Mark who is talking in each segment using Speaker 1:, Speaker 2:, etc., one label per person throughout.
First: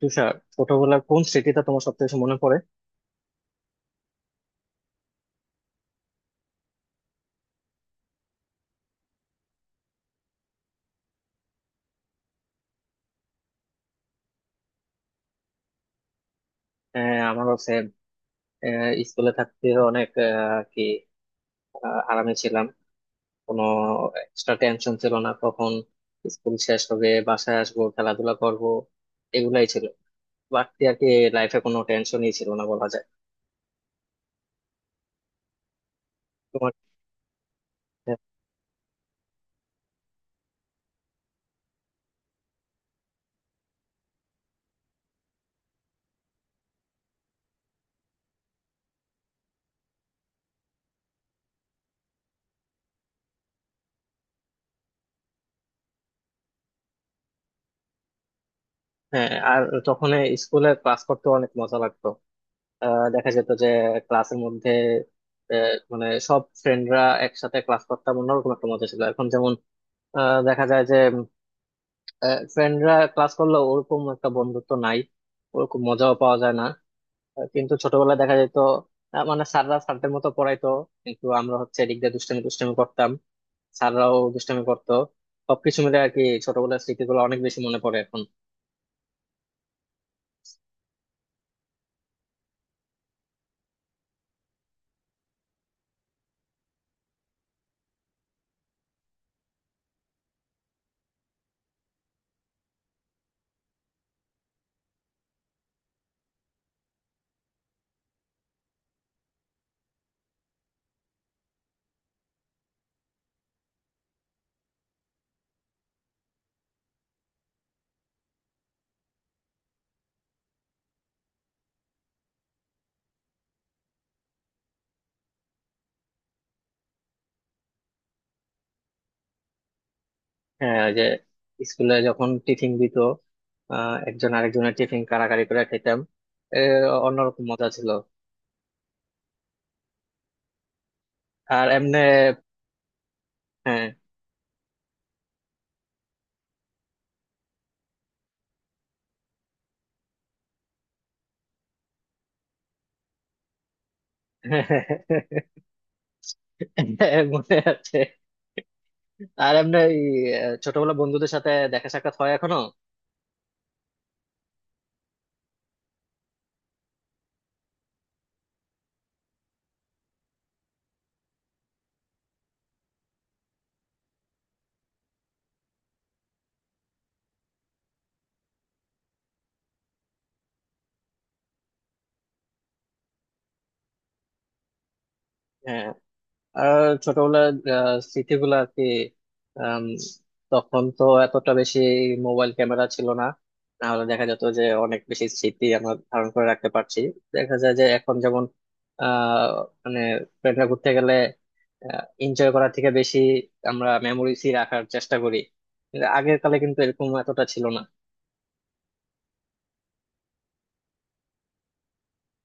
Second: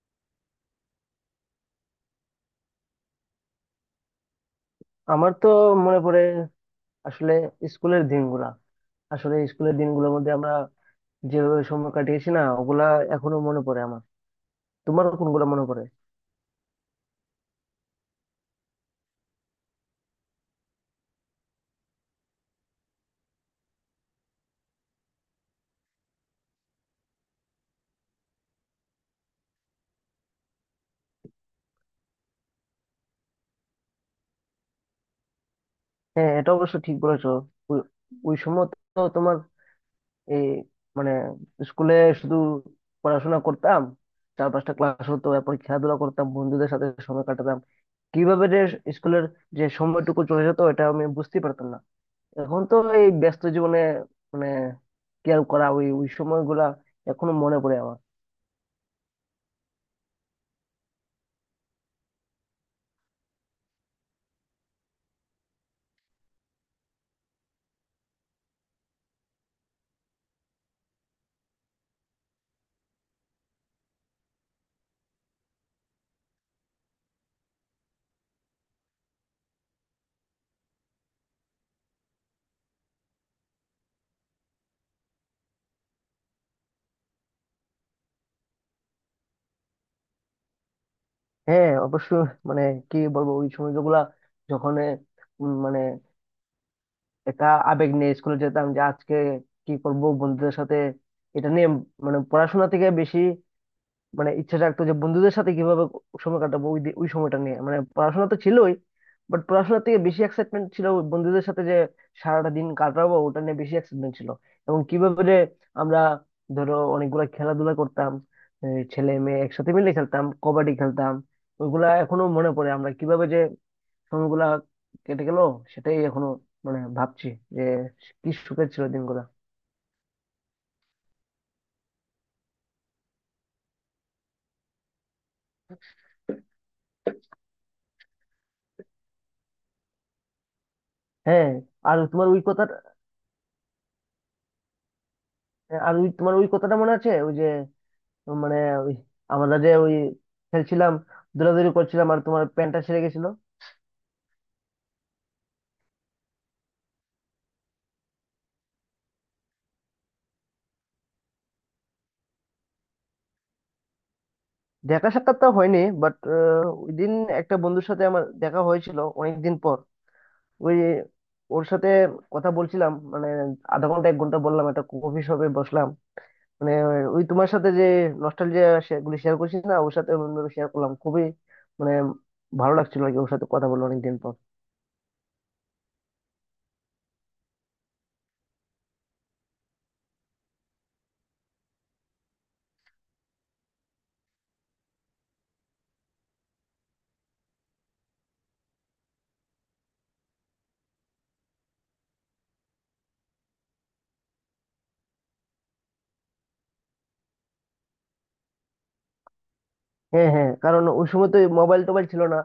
Speaker 1: তুষার, ছোটবেলার কোন স্মৃতিটা তোমার সব থেকে মনে পড়ে?
Speaker 2: আমার তো মনে পড়ে আসলে স্কুলের দিনগুলা। আসলে স্কুলের দিনগুলোর মধ্যে আমরা যেভাবে সময় কাটিয়েছি না, ওগুলা এখনো মনে পড়ে আমার। তোমার কোনগুলো মনে পড়ে?
Speaker 1: আমারও সেম। স্কুলে থাকতে অনেক আরামে ছিলাম, কোনো এক্সট্রা টেনশন ছিল না। কখন স্কুল শেষ হবে, বাসায় আসবো, খেলাধুলা করব, এগুলাই ছিল বাড়তি আর কি। লাইফে কোনো টেনশনই ছিল না বলা যায়।
Speaker 2: হ্যাঁ, এটা
Speaker 1: তোমার।
Speaker 2: অবশ্য ঠিক বলেছো। ওই ওই সময় তো তোমার এই মানে স্কুলে শুধু পড়াশোনা করতাম। চার পাঁচটা ক্লাস হতো, এরপর খেলাধুলা করতাম, বন্ধুদের সাথে সময় কাটাতাম। কিভাবে যে স্কুলের যে সময়টুকু চলে যেত, এটা আমি বুঝতেই পারতাম না। এখন তো এই ব্যস্ত জীবনে মানে কি আর করা, ওই ওই সময়গুলা এখনো মনে পড়ে আমার।
Speaker 1: হ্যাঁ। আর তখন স্কুলে ক্লাস করতে অনেক মজা লাগতো। দেখা যেত যে ক্লাসের মধ্যে মানে সব ফ্রেন্ডরা একসাথে ক্লাস করতাম, অন্যরকম একটা মজা ছিল। এখন যেমন দেখা যায় যে ফ্রেন্ডরা ক্লাস করলেও ওরকম একটা বন্ধুত্ব নাই, ওরকম মজাও পাওয়া যায় না। কিন্তু ছোটবেলায় দেখা যেত, মানে স্যাররা স্যারদের মতো পড়াইতো, কিন্তু আমরা হচ্ছে এদিক দিয়ে দুষ্টামি দুষ্টামি করতাম, স্যাররাও দুষ্টামি করতো। সবকিছু মিলে আর কি ছোটবেলার স্মৃতিগুলো অনেক বেশি মনে পড়ে এখন।
Speaker 2: হ্যাঁ, অবশ্য। মানে কি বলবো, ওই সময়গুলা যখন মানে একা আবেগ নিয়ে স্কুলে যেতাম যে আজকে কি করব বন্ধুদের সাথে, এটা নিয়ে। মানে পড়াশোনা থেকে বেশি, মানে ইচ্ছা রাখতো যে বন্ধুদের সাথে কিভাবে সময় কাটাবো, ওই ওই সময়টা নিয়ে, মানে পড়াশোনা তো ছিলই, বাট পড়াশোনার থেকে বেশি এক্সাইটমেন্ট ছিল ওই বন্ধুদের সাথে যে সারাটা দিন কাটাবো, ওটা নিয়ে বেশি এক্সাইটমেন্ট ছিল। এবং কিভাবে যে আমরা, ধরো, অনেকগুলা খেলাধুলা করতাম, এই ছেলে মেয়ে একসাথে মিলে খেলতাম, কবাডি খেলতাম, ওইগুলা এখনো মনে পড়ে। আমরা কিভাবে যে সময়গুলা কেটে গেল, সেটাই এখনো মানে ভাবছি যে কি সুখের ছিল দিনগুলা।
Speaker 1: হ্যাঁ, ওই যে স্কুলে যখন টিফিন দিত, একজন আরেকজনের টিফিন কাড়াকাড়ি করে খেতাম, এ, অন্যরকম মজা ছিল।
Speaker 2: হ্যাঁ।
Speaker 1: আর
Speaker 2: আর
Speaker 1: এমনি।
Speaker 2: তোমার ওই কথা
Speaker 1: হ্যাঁ।
Speaker 2: আর ওই তোমার ওই কথাটা মনে আছে, ওই যে মানে ওই আমরা যে ওই খেলছিলাম, দৌড়াদৌড়ি করছিলাম আর তোমার প্যান্টটা ছিঁড়ে গেছিল?
Speaker 1: মনে আছে। আর এমনি এই, আহ, ছোটবেলা বন্ধুদের সাথে দেখা সাক্ষাৎ হয় এখনো।
Speaker 2: দেখা সাক্ষাৎ তো হয়নি, বাট ওই দিন একটা বন্ধুর সাথে আমার দেখা হয়েছিল অনেক দিন পর। ওই ওর সাথে কথা বলছিলাম, মানে আধা ঘন্টা 1 ঘন্টা বললাম, একটা কফি শপে বসলাম। মানে ওই তোমার সাথে যে নস্টালজিয়া গুলি শেয়ার করছিস না, ওর সাথে শেয়ার করলাম খুবই, মানে ভালো লাগছিল আর কি, ওর সাথে কথা বললো অনেকদিন পর।
Speaker 1: হ্যাঁ, আর ছোটবেলার স্মৃতিগুলো আর কি। আম, তখন তো এতটা বেশি মোবাইল ক্যামেরা ছিল না, তাহলে দেখা যেত যে অনেক বেশি স্মৃতি আমরা ধারণ করে রাখতে পারছি। দেখা যায় যে এখন যেমন আহ মানে ফ্রেন্ডরা ঘুরতে গেলে এনজয় করার থেকে বেশি আমরা মেমোরিজই রাখার চেষ্টা করি, কিন্তু আগের কালে কিন্তু এরকম এতটা ছিল না।
Speaker 2: হ্যাঁ, হ্যাঁ, কারণ ওই সময় তো মোবাইল টোবাইল ছিল না।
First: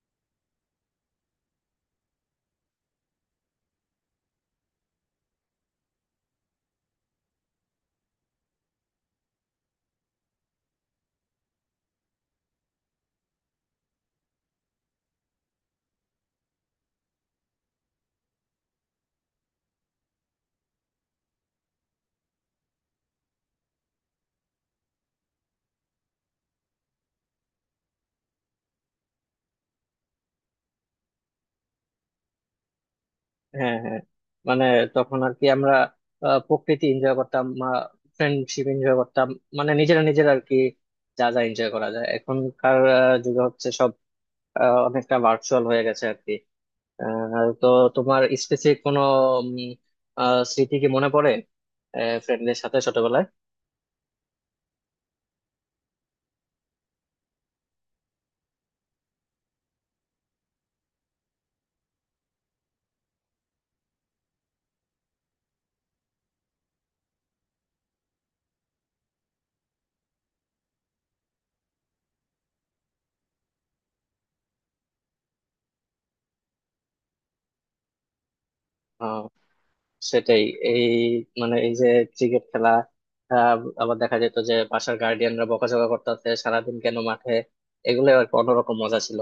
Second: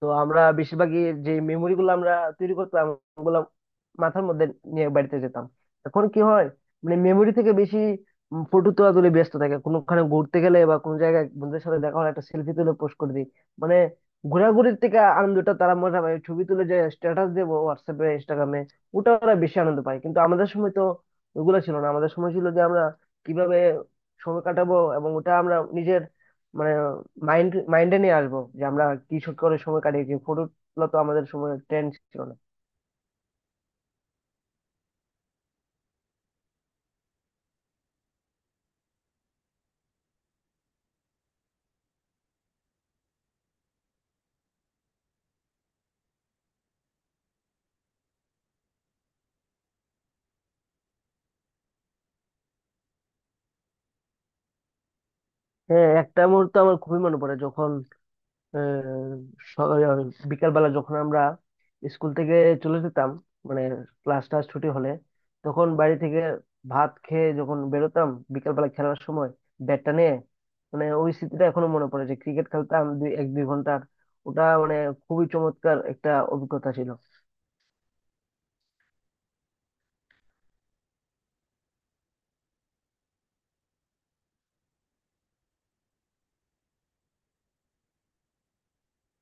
Speaker 2: তো আমরা বেশিরভাগই যে মেমোরি গুলো আমরা তৈরি করতাম, ওগুলো মাথার মধ্যে নিয়ে বাড়িতে যেতাম। এখন কি হয়, মানে মেমোরি থেকে বেশি ফটো তোলা তুলে ব্যস্ত থাকে, কোনোখানে ঘুরতে গেলে বা কোনো জায়গায় বন্ধুদের সাথে দেখা হলে একটা সেলফি তুলে পোস্ট করে দিই। মানে ঘোরাঘুরির থেকে আনন্দটা তারা মজা পায় ছবি তুলে যে স্ট্যাটাস দেবো হোয়াটসঅ্যাপে, ইনস্টাগ্রামে, ওটা ওরা বেশি আনন্দ পায়। কিন্তু আমাদের সময় তো ওগুলো ছিল না, আমাদের সময় ছিল যে আমরা কিভাবে সময় কাটাবো, এবং ওটা আমরা নিজের মানে মাইন্ডে নিয়ে আসবো যে আমরা কি শুট করার সময় কাটিয়েছি। ফটো তোলা তো আমাদের সময় ট্রেন্ড ছিল না।
Speaker 1: হ্যাঁ, হ্যাঁ, মানে তখন আর কি আমরা প্রকৃতি এনজয় করতাম, ফ্রেন্ডশিপ এনজয় করতাম, মানে নিজেরা নিজেরা আর কি যা যা এনজয় করা যায়। এখনকার যুগে হচ্ছে সব অনেকটা ভার্চুয়াল হয়ে গেছে আর কি। তো তোমার স্পেসিফিক কোনো উম, স্মৃতি কি মনে পড়ে ফ্রেন্ডদের সাথে ছোটবেলায়?
Speaker 2: হ্যাঁ, একটা মুহূর্ত আমার খুবই মনে পড়ে যখন আহ, বিকালবেলা যখন আমরা স্কুল থেকে চলে যেতাম, মানে ক্লাস টাস ছুটি হলে, তখন বাড়ি থেকে ভাত খেয়ে যখন বেরোতাম বিকালবেলা খেলার সময় ব্যাটটা নিয়ে, মানে ওই স্মৃতিটা এখনো মনে পড়ে যে ক্রিকেট খেলতাম 1-2 ঘন্টার, ওটা মানে খুবই চমৎকার একটা অভিজ্ঞতা ছিল।
Speaker 1: আহ, সেটাই। এই মানে এই যে ক্রিকেট খেলা, আবার দেখা যেত যে বাসার গার্ডিয়ানরা বকাঝকা করতেছে সারাদিন কেন মাঠে। এগুলো আর কি অন্যরকম মজা ছিল।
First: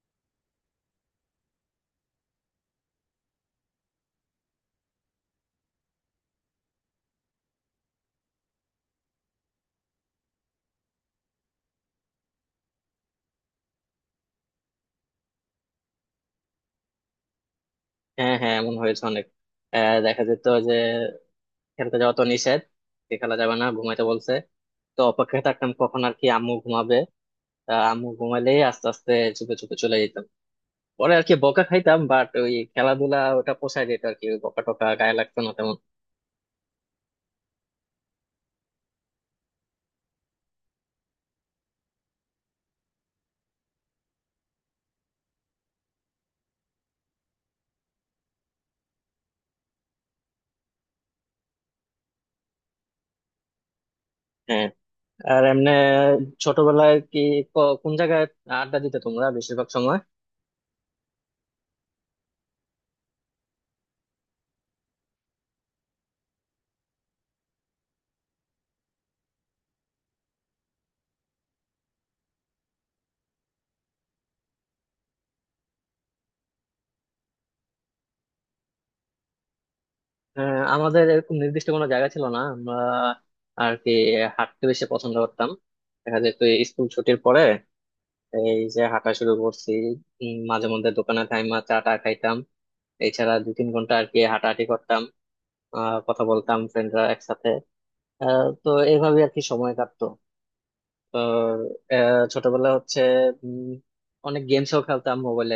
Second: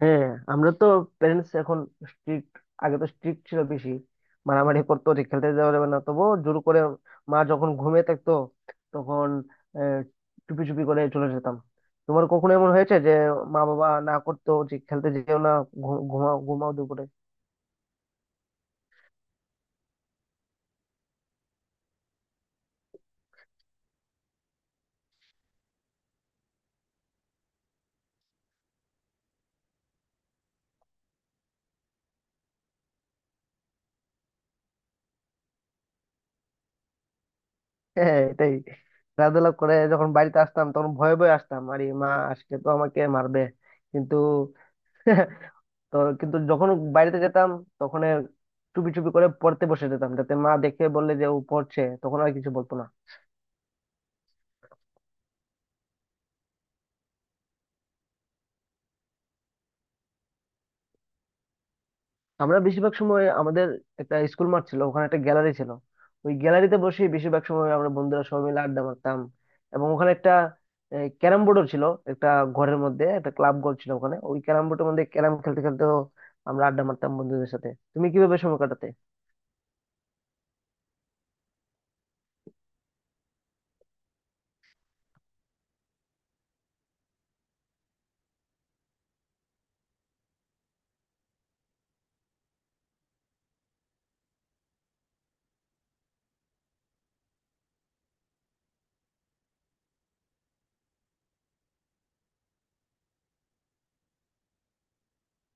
Speaker 2: হ্যাঁ। আমরা তো প্যারেন্টস এখন স্ট্রিক্ট, আগে তো স্ট্রিক্ট ছিল বেশি। মারামারি করতো যে খেলতে দেওয়া যাবে না, তবুও জোর করে মা যখন ঘুমিয়ে থাকতো তখন আহ, চুপি চুপি করে চলে যেতাম। তোমার কখনো এমন হয়েছে যে মা বাবা না করতো যে খেলতে যেও না, ঘুমাও ঘুমাও দুপুরে?
Speaker 1: হ্যাঁ, হ্যাঁ, এমন হয়েছে অনেক। দেখা যেত যে খেলতে যাওয়া তো নিষেধ, যে খেলা যাবে না, ঘুমাইতে বলছে। তো অপেক্ষায় থাকতাম কখন আর কি আম্মু ঘুমাবে। আম্মু ঘুমাইলেই আস্তে আস্তে চুপে চুপে চলে যেতাম। পরে আর কি বকা খাইতাম, বাট ওই খেলাধুলা ওটা পোষায় যেত আর কি, ওই বকা টকা গায়ে লাগতো না তেমন।
Speaker 2: হ্যাঁ, এটাই। খেলাধুলা করে যখন বাড়িতে আসতাম তখন ভয়ে ভয়ে আসতাম, আরে মা আজকে তো আমাকে মারবে। কিন্তু তো কিন্তু যখন বাইরেতে যেতাম তখন চুপি চুপি করে পড়তে বসে যেতাম, যাতে মা দেখে বললে যে ও পড়ছে, তখন আর কিছু বলতো না।
Speaker 1: হ্যাঁ। আর এমনি ছোটবেলায় কি কোন জায়গায় আড্ডা দিতে তোমরা বেশিরভাগ সময়?
Speaker 2: আমরা বেশিরভাগ সময় আমাদের একটা স্কুল মাঠ ছিল, ওখানে একটা গ্যালারি ছিল, ওই গ্যালারিতে বসে বেশিরভাগ সময় আমরা বন্ধুরা সবাই মিলে আড্ডা মারতাম। এবং ওখানে একটা ক্যারাম বোর্ডও ছিল, একটা ঘরের মধ্যে একটা ক্লাব ঘর ছিল, ওখানে ওই ক্যারাম বোর্ডের মধ্যে ক্যারাম খেলতে খেলতে আমরা আড্ডা মারতাম বন্ধুদের সাথে। তুমি কিভাবে সময় কাটাতে?
Speaker 1: আমাদের এরকম নির্দিষ্ট কোনো জায়গা ছিল না, আমরা আর কি হাঁটতে বেশি পছন্দ করতাম। দেখা যেত স্কুল ছুটির পরে এই যে হাঁটা শুরু করছি, মাঝে মধ্যে দোকানে টাইমা চা টা খাইতাম, এছাড়া দু তিন ঘন্টা আর কি হাঁটাহাঁটি করতাম, কথা বলতাম ফ্রেন্ডরা একসাথে। তো এইভাবে আর কি সময় কাটতো। তো ছোটবেলা হচ্ছে, উম, অনেক গেমসও খেলতাম মোবাইলে।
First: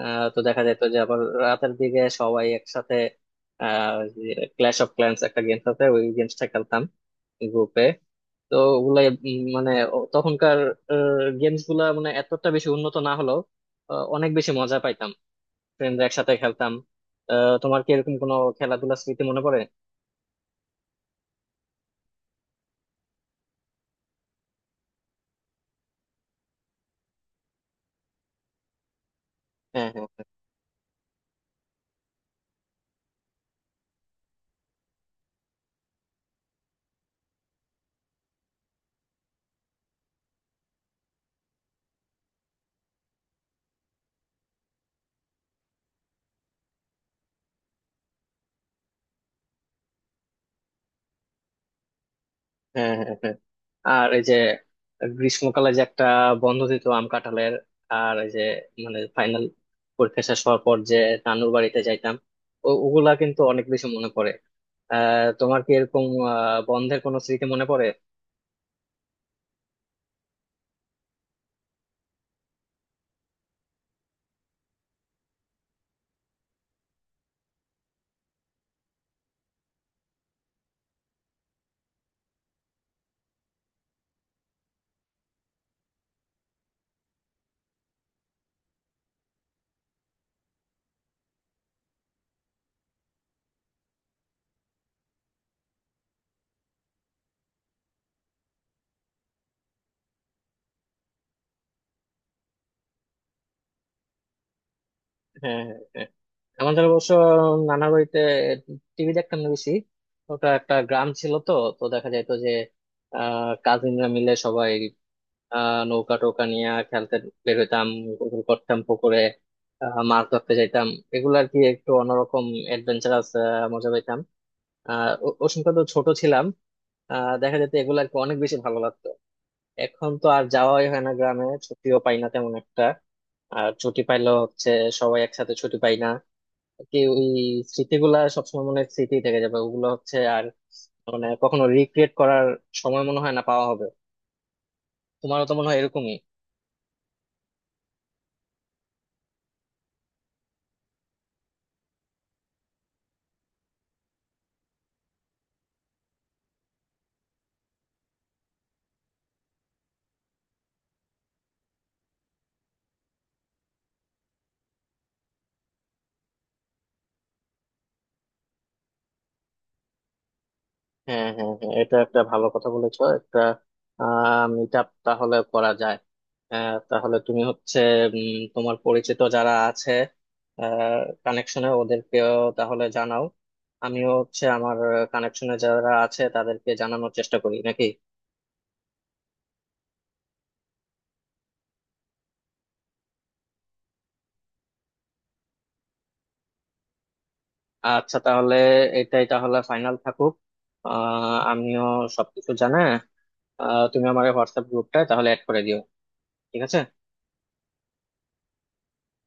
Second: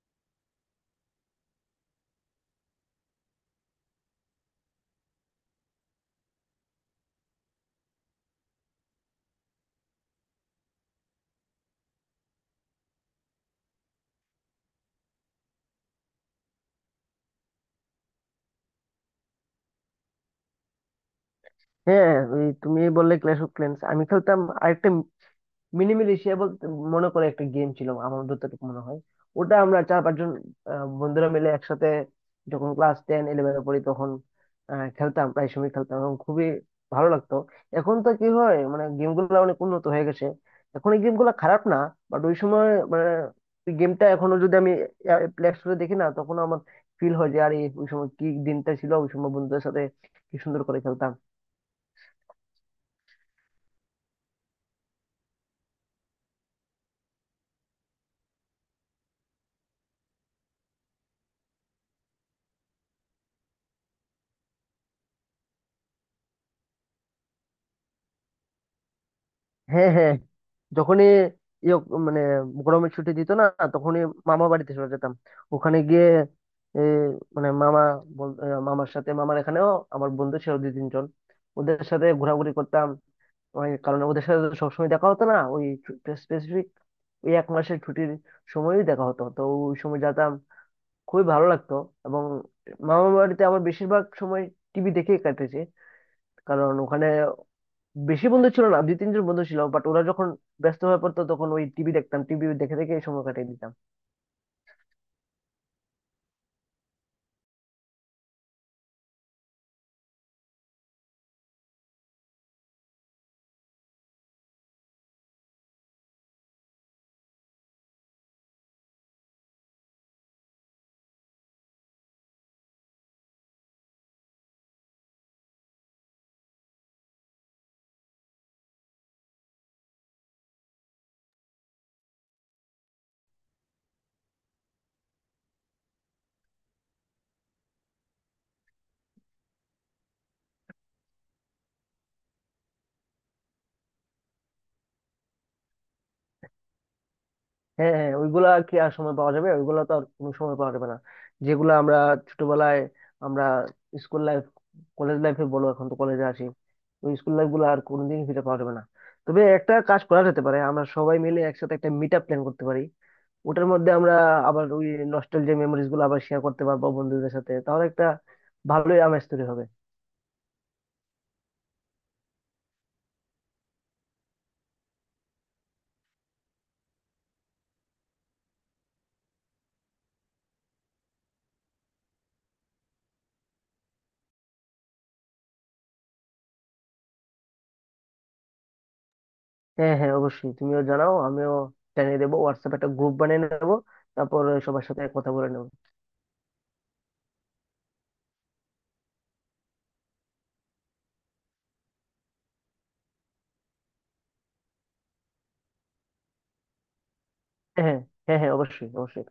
Speaker 1: তো দেখা যেত যে আবার রাতের দিকে সবাই একসাথে ক্ল্যাশ অফ ক্ল্যান্স একটা গেমস আছে, ওই গেমসটা খেলতাম গ্রুপে। তো ওগুলাই তখনকার গেমস গুলা মানে এতটা বেশি উন্নত না হলেও অনেক বেশি মজা পাইতাম, ফ্রেন্ডরা একসাথে খেলতাম। তোমার কি এরকম কোনো খেলাধুলার স্মৃতি মনে পড়ে?
Speaker 2: হ্যাঁ, ওই তুমি বললে ক্ল্যাশ অফ ক্ল্যান্স, আমি খেলতাম আরেকটা মিনিমিল এশিয়া বলতে মনে করে একটা গেম ছিল আমার যতটুকু মনে হয়। ওটা আমরা
Speaker 1: হ্যাঁ, হ্যাঁ,
Speaker 2: চার পাঁচজন বন্ধুরা মিলে একসাথে যখন ক্লাস টেন ইলেভেনে পড়ি তখন খেলতাম, প্রায় সময় খেলতাম এবং খুবই ভালো লাগতো। এখন তো কি হয়, মানে গেমগুলো অনেক উন্নত হয়ে গেছে, এখন এই গেমগুলো খারাপ না, বাট ওই সময় মানে গেমটা এখনো যদি আমি প্লে স্টোরে দেখি না, তখন আমার ফিল হয় যে আরে ওই সময় কি দিনটা ছিল, ওই সময় বন্ধুদের সাথে কি সুন্দর করে খেলতাম।
Speaker 1: হ্যাঁ, হ্যাঁ, হ্যাঁ, হ্যাঁ। আর এই যে গ্রীষ্মকালে যে একটা বন্ধ দিত আম কাঁঠালের, আর এই যে মানে ফাইনাল পরীক্ষা শেষ হওয়ার পর যে নানুর বাড়িতে যাইতাম, ওগুলা কিন্তু অনেক বেশি মনে পড়ে। তোমার কি এরকম বন্ধের কোনো স্মৃতি মনে পড়ে?
Speaker 2: হ্যাঁ, হ্যাঁ। যখনই ইয়ে মানে গরমের ছুটি দিত না, তখনই মামা বাড়িতে চলে যেতাম, ওখানে গিয়ে এ, মানে মামা মামার সাথে, মামার এখানেও আমার বন্ধু ছিল 2-3 জন, ওদের সাথে ঘোরাঘুরি করতাম। ওই কারণ ওদের সাথে তো সবসময় দেখা হতো না, ওই স্পেসিফিক ওই 1 মাসের ছুটির সময়ই দেখা হতো, তো ওই সময় যেতাম, খুবই ভালো লাগতো। এবং মামা বাড়িতে আমার বেশিরভাগ সময় টিভি দেখেই কাটেছে, কারণ ওখানে বেশি বন্ধু ছিল না, দুই তিনজন বন্ধু ছিল, বাট ওরা যখন ব্যস্ত হয়ে পড়তো তখন ওই টিভি দেখতাম, টিভি দেখে দেখে এই সময় কাটিয়ে দিতাম।
Speaker 1: হ্যাঁ, হ্যাঁ, আমাদের অবশ্য নানা বাড়িতে টিভি দেখতাম না বেশি, ওটা একটা গ্রাম ছিল তো। তো দেখা যাইতো যে কাজিনরা মিলে সবাই নৌকা টোকা নিয়ে খেলতে বের হইতাম, গোসল করতাম পুকুরে, মাছ ধরতে যাইতাম। এগুলো আর কি একটু অন্যরকম অ্যাডভেঞ্চারাস মজা পাইতাম। ওই সময় তো ছোট ছিলাম, দেখা যেত এগুলো আর কি অনেক বেশি ভালো লাগতো। এখন তো আর যাওয়াই হয় না গ্রামে, ছুটিও পাই না তেমন একটা। আর ছুটি পাইলেও হচ্ছে সবাই একসাথে ছুটি পাই না। কি ওই স্মৃতিগুলা সবসময় মনে হয় স্মৃতি থেকে যাবে, ওগুলো হচ্ছে আর মানে কখনো রিক্রিয়েট করার সময় মনে হয় না পাওয়া হবে। তোমারও তো মনে হয় এরকমই।
Speaker 2: হ্যাঁ, হ্যাঁ, ওইগুলা কি আর সময় পাওয়া যাবে, ওইগুলা তো আর কোনো সময় পাওয়া যাবে না, যেগুলা আমরা ছোটবেলায়, আমরা স্কুল লাইফ কলেজ লাইফে বলো, এখন তো কলেজে আসি, ওই স্কুল লাইফ গুলো আর কোনোদিন ফিরে পাওয়া যাবে না। তবে একটা কাজ করা যেতে পারে, আমরা সবাই মিলে একসাথে একটা মিট আপ প্ল্যান করতে পারি, ওটার মধ্যে আমরা আবার ওই নস্টালজিয়া মেমোরিজ গুলো আবার শেয়ার করতে পারবো বন্ধুদের সাথে, তাহলে একটা ভালোই আমেজ তৈরি হবে।
Speaker 1: হ্যাঁ, হ্যাঁ, হ্যাঁ, এটা একটা ভালো কথা বলেছো। একটা মিট আপ তাহলে করা যায়। তাহলে তুমি হচ্ছে তোমার পরিচিত যারা আছে কানেকশনে ওদেরকেও তাহলে জানাও, আমিও হচ্ছে আমার কানেকশনে যারা আছে তাদেরকে জানানোর চেষ্টা করি নাকি।
Speaker 2: হ্যাঁ, হ্যাঁ, অবশ্যই, তুমিও জানাও, আমিও জানিয়ে দেবো, হোয়াটসঅ্যাপ একটা গ্রুপ বানিয়ে নেবো, তারপর সবার সাথে কথা বলে নেবো।
Speaker 1: আচ্ছা, তাহলে এটাই তাহলে ফাইনাল থাকুক। আমিও সবকিছু জানা। তুমি আমার হোয়াটসঅ্যাপ গ্রুপটায় তাহলে অ্যাড করে দিও। ঠিক আছে।
Speaker 2: হ্যাঁ, হ্যাঁ। হ্যাঁ, হ্যাঁ, অবশ্যই, অবশ্যই।